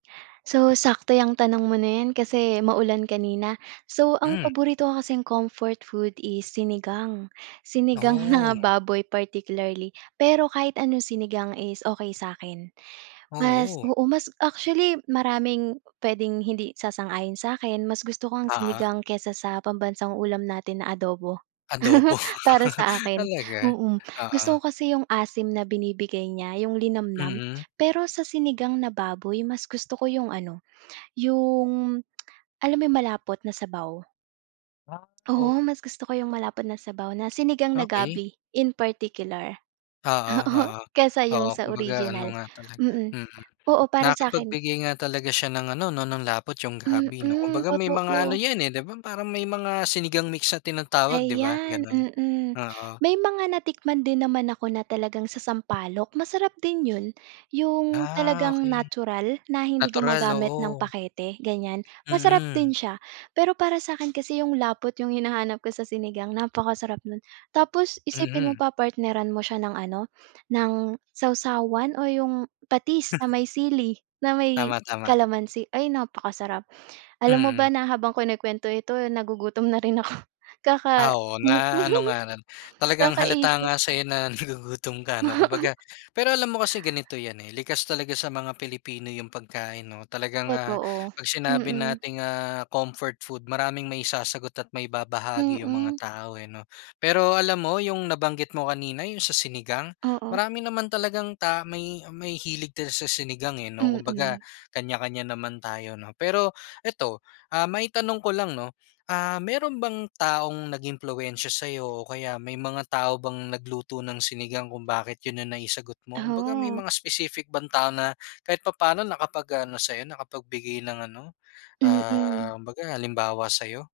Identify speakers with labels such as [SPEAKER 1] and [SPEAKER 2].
[SPEAKER 1] So, sakto 'yang tanong mo na 'yan kasi maulan kanina. So, ang
[SPEAKER 2] Hmm.
[SPEAKER 1] paborito ko kasing comfort food is Sinigang. Sinigang na
[SPEAKER 2] Nako.
[SPEAKER 1] baboy particularly. Pero kahit anong sinigang is okey sa'kin. Mas
[SPEAKER 2] Oo.
[SPEAKER 1] oo, mas actually, maraming puwedeng hindi sasang-ayon sa'kin, mas gusto ko ang
[SPEAKER 2] Ah.
[SPEAKER 1] sinigang kaysa sa pambansang ulam natin na adobo.
[SPEAKER 2] Adobo.
[SPEAKER 1] Para sa akin,
[SPEAKER 2] Talaga?
[SPEAKER 1] mm, gusto
[SPEAKER 2] Oo.
[SPEAKER 1] ko kasi yung asim na binibigay niya, yung linamnam.
[SPEAKER 2] Mm.
[SPEAKER 1] Pero sa sinigang na baboy, mas gusto ko yung ano, yung alam mo yung malapot na sabaw?
[SPEAKER 2] Ha
[SPEAKER 1] Oo,
[SPEAKER 2] oh.
[SPEAKER 1] mas gusto ko yung malapot na sabaw na sinigang na
[SPEAKER 2] Okey.
[SPEAKER 1] gabi in particular.
[SPEAKER 2] Oo,
[SPEAKER 1] Oo,
[SPEAKER 2] oo.
[SPEAKER 1] kesa yung
[SPEAKER 2] Oo,
[SPEAKER 1] sa
[SPEAKER 2] kumbaga ano
[SPEAKER 1] original.
[SPEAKER 2] nga talaga,
[SPEAKER 1] Mm,
[SPEAKER 2] mm,
[SPEAKER 1] oo, para sa'kin.
[SPEAKER 2] nakakapagbigay nga talaga siya ng ano 'no, ng lapot yung gabi 'no.
[SPEAKER 1] Mm,
[SPEAKER 2] Kumbaga may mga ano
[SPEAKER 1] totoo.
[SPEAKER 2] 'yan, eh, di ba? Parang may mga sinigang mix na tinatawag, di ba?
[SPEAKER 1] Ayan,
[SPEAKER 2] Ganun,
[SPEAKER 1] mm.
[SPEAKER 2] oo.
[SPEAKER 1] May mga natikman din naman ako na talagang sa sampalok, masarap din yun. Yung
[SPEAKER 2] Ah,
[SPEAKER 1] talagang
[SPEAKER 2] okey.
[SPEAKER 1] natural, na hindi
[SPEAKER 2] Natural,
[SPEAKER 1] gumagamit ng
[SPEAKER 2] oo.
[SPEAKER 1] pakete ganiyan. Masarap din
[SPEAKER 2] Mm.
[SPEAKER 1] siya, pero para sa'kin kasi yung lapot yung hinahanap ko sa sinigang, napakasarap nun. Tapos isipin mo
[SPEAKER 2] Mhm.
[SPEAKER 1] pa, partneran mo siya ng ano, ng sawsawan o yung patis na may sili, na may
[SPEAKER 2] Tama, tama.
[SPEAKER 1] kalamansi. Ay, napakasarap. Alam mo ba
[SPEAKER 2] Mm.
[SPEAKER 1] na habang kinukuwento ito, eh, nagugutom na rin ako kaka
[SPEAKER 2] Ah, oo, na-ano nga lang, talagang halata
[SPEAKER 1] kakaisip.
[SPEAKER 2] nga sa'yo na nagugutom ka ano,
[SPEAKER 1] Oo.
[SPEAKER 2] kumbaga. Pero alam mo kasi ganito 'yan, eh, likas talaga sa mga Pilipino yung pagkain 'no. Talagang, ah,
[SPEAKER 1] Totoo,
[SPEAKER 2] 'pag sinabi
[SPEAKER 1] mm.
[SPEAKER 2] nating, ah, comfort food, maraming maisasagot at maibabahagi yung mga
[SPEAKER 1] Mm.
[SPEAKER 2] tao, eh, 'no. Pero alam mo, yung nabanggit mo kanina, yung sa sinigang,
[SPEAKER 1] Oo.
[SPEAKER 2] marami naman talagang ta may may hilig din sa sinigang, eh, 'no, kumbaga
[SPEAKER 1] Mm.
[SPEAKER 2] kanya-kanya naman tayo 'no. Pero eto, ah, maitanong ko lang 'no, ah, meron bang taong nag-impluwensiya sa'yo o kaya may mga tao bang nagluto ng sinigang kung bakit yun ang naisagot mo? Kumbaga may
[SPEAKER 1] Taho.
[SPEAKER 2] mga specific bang tao na kahit papa'no nakapag-ano sa'yo, nakapagbigay ng ano,
[SPEAKER 1] Mm.
[SPEAKER 2] ah, kumbaga halimbawa sa'yo?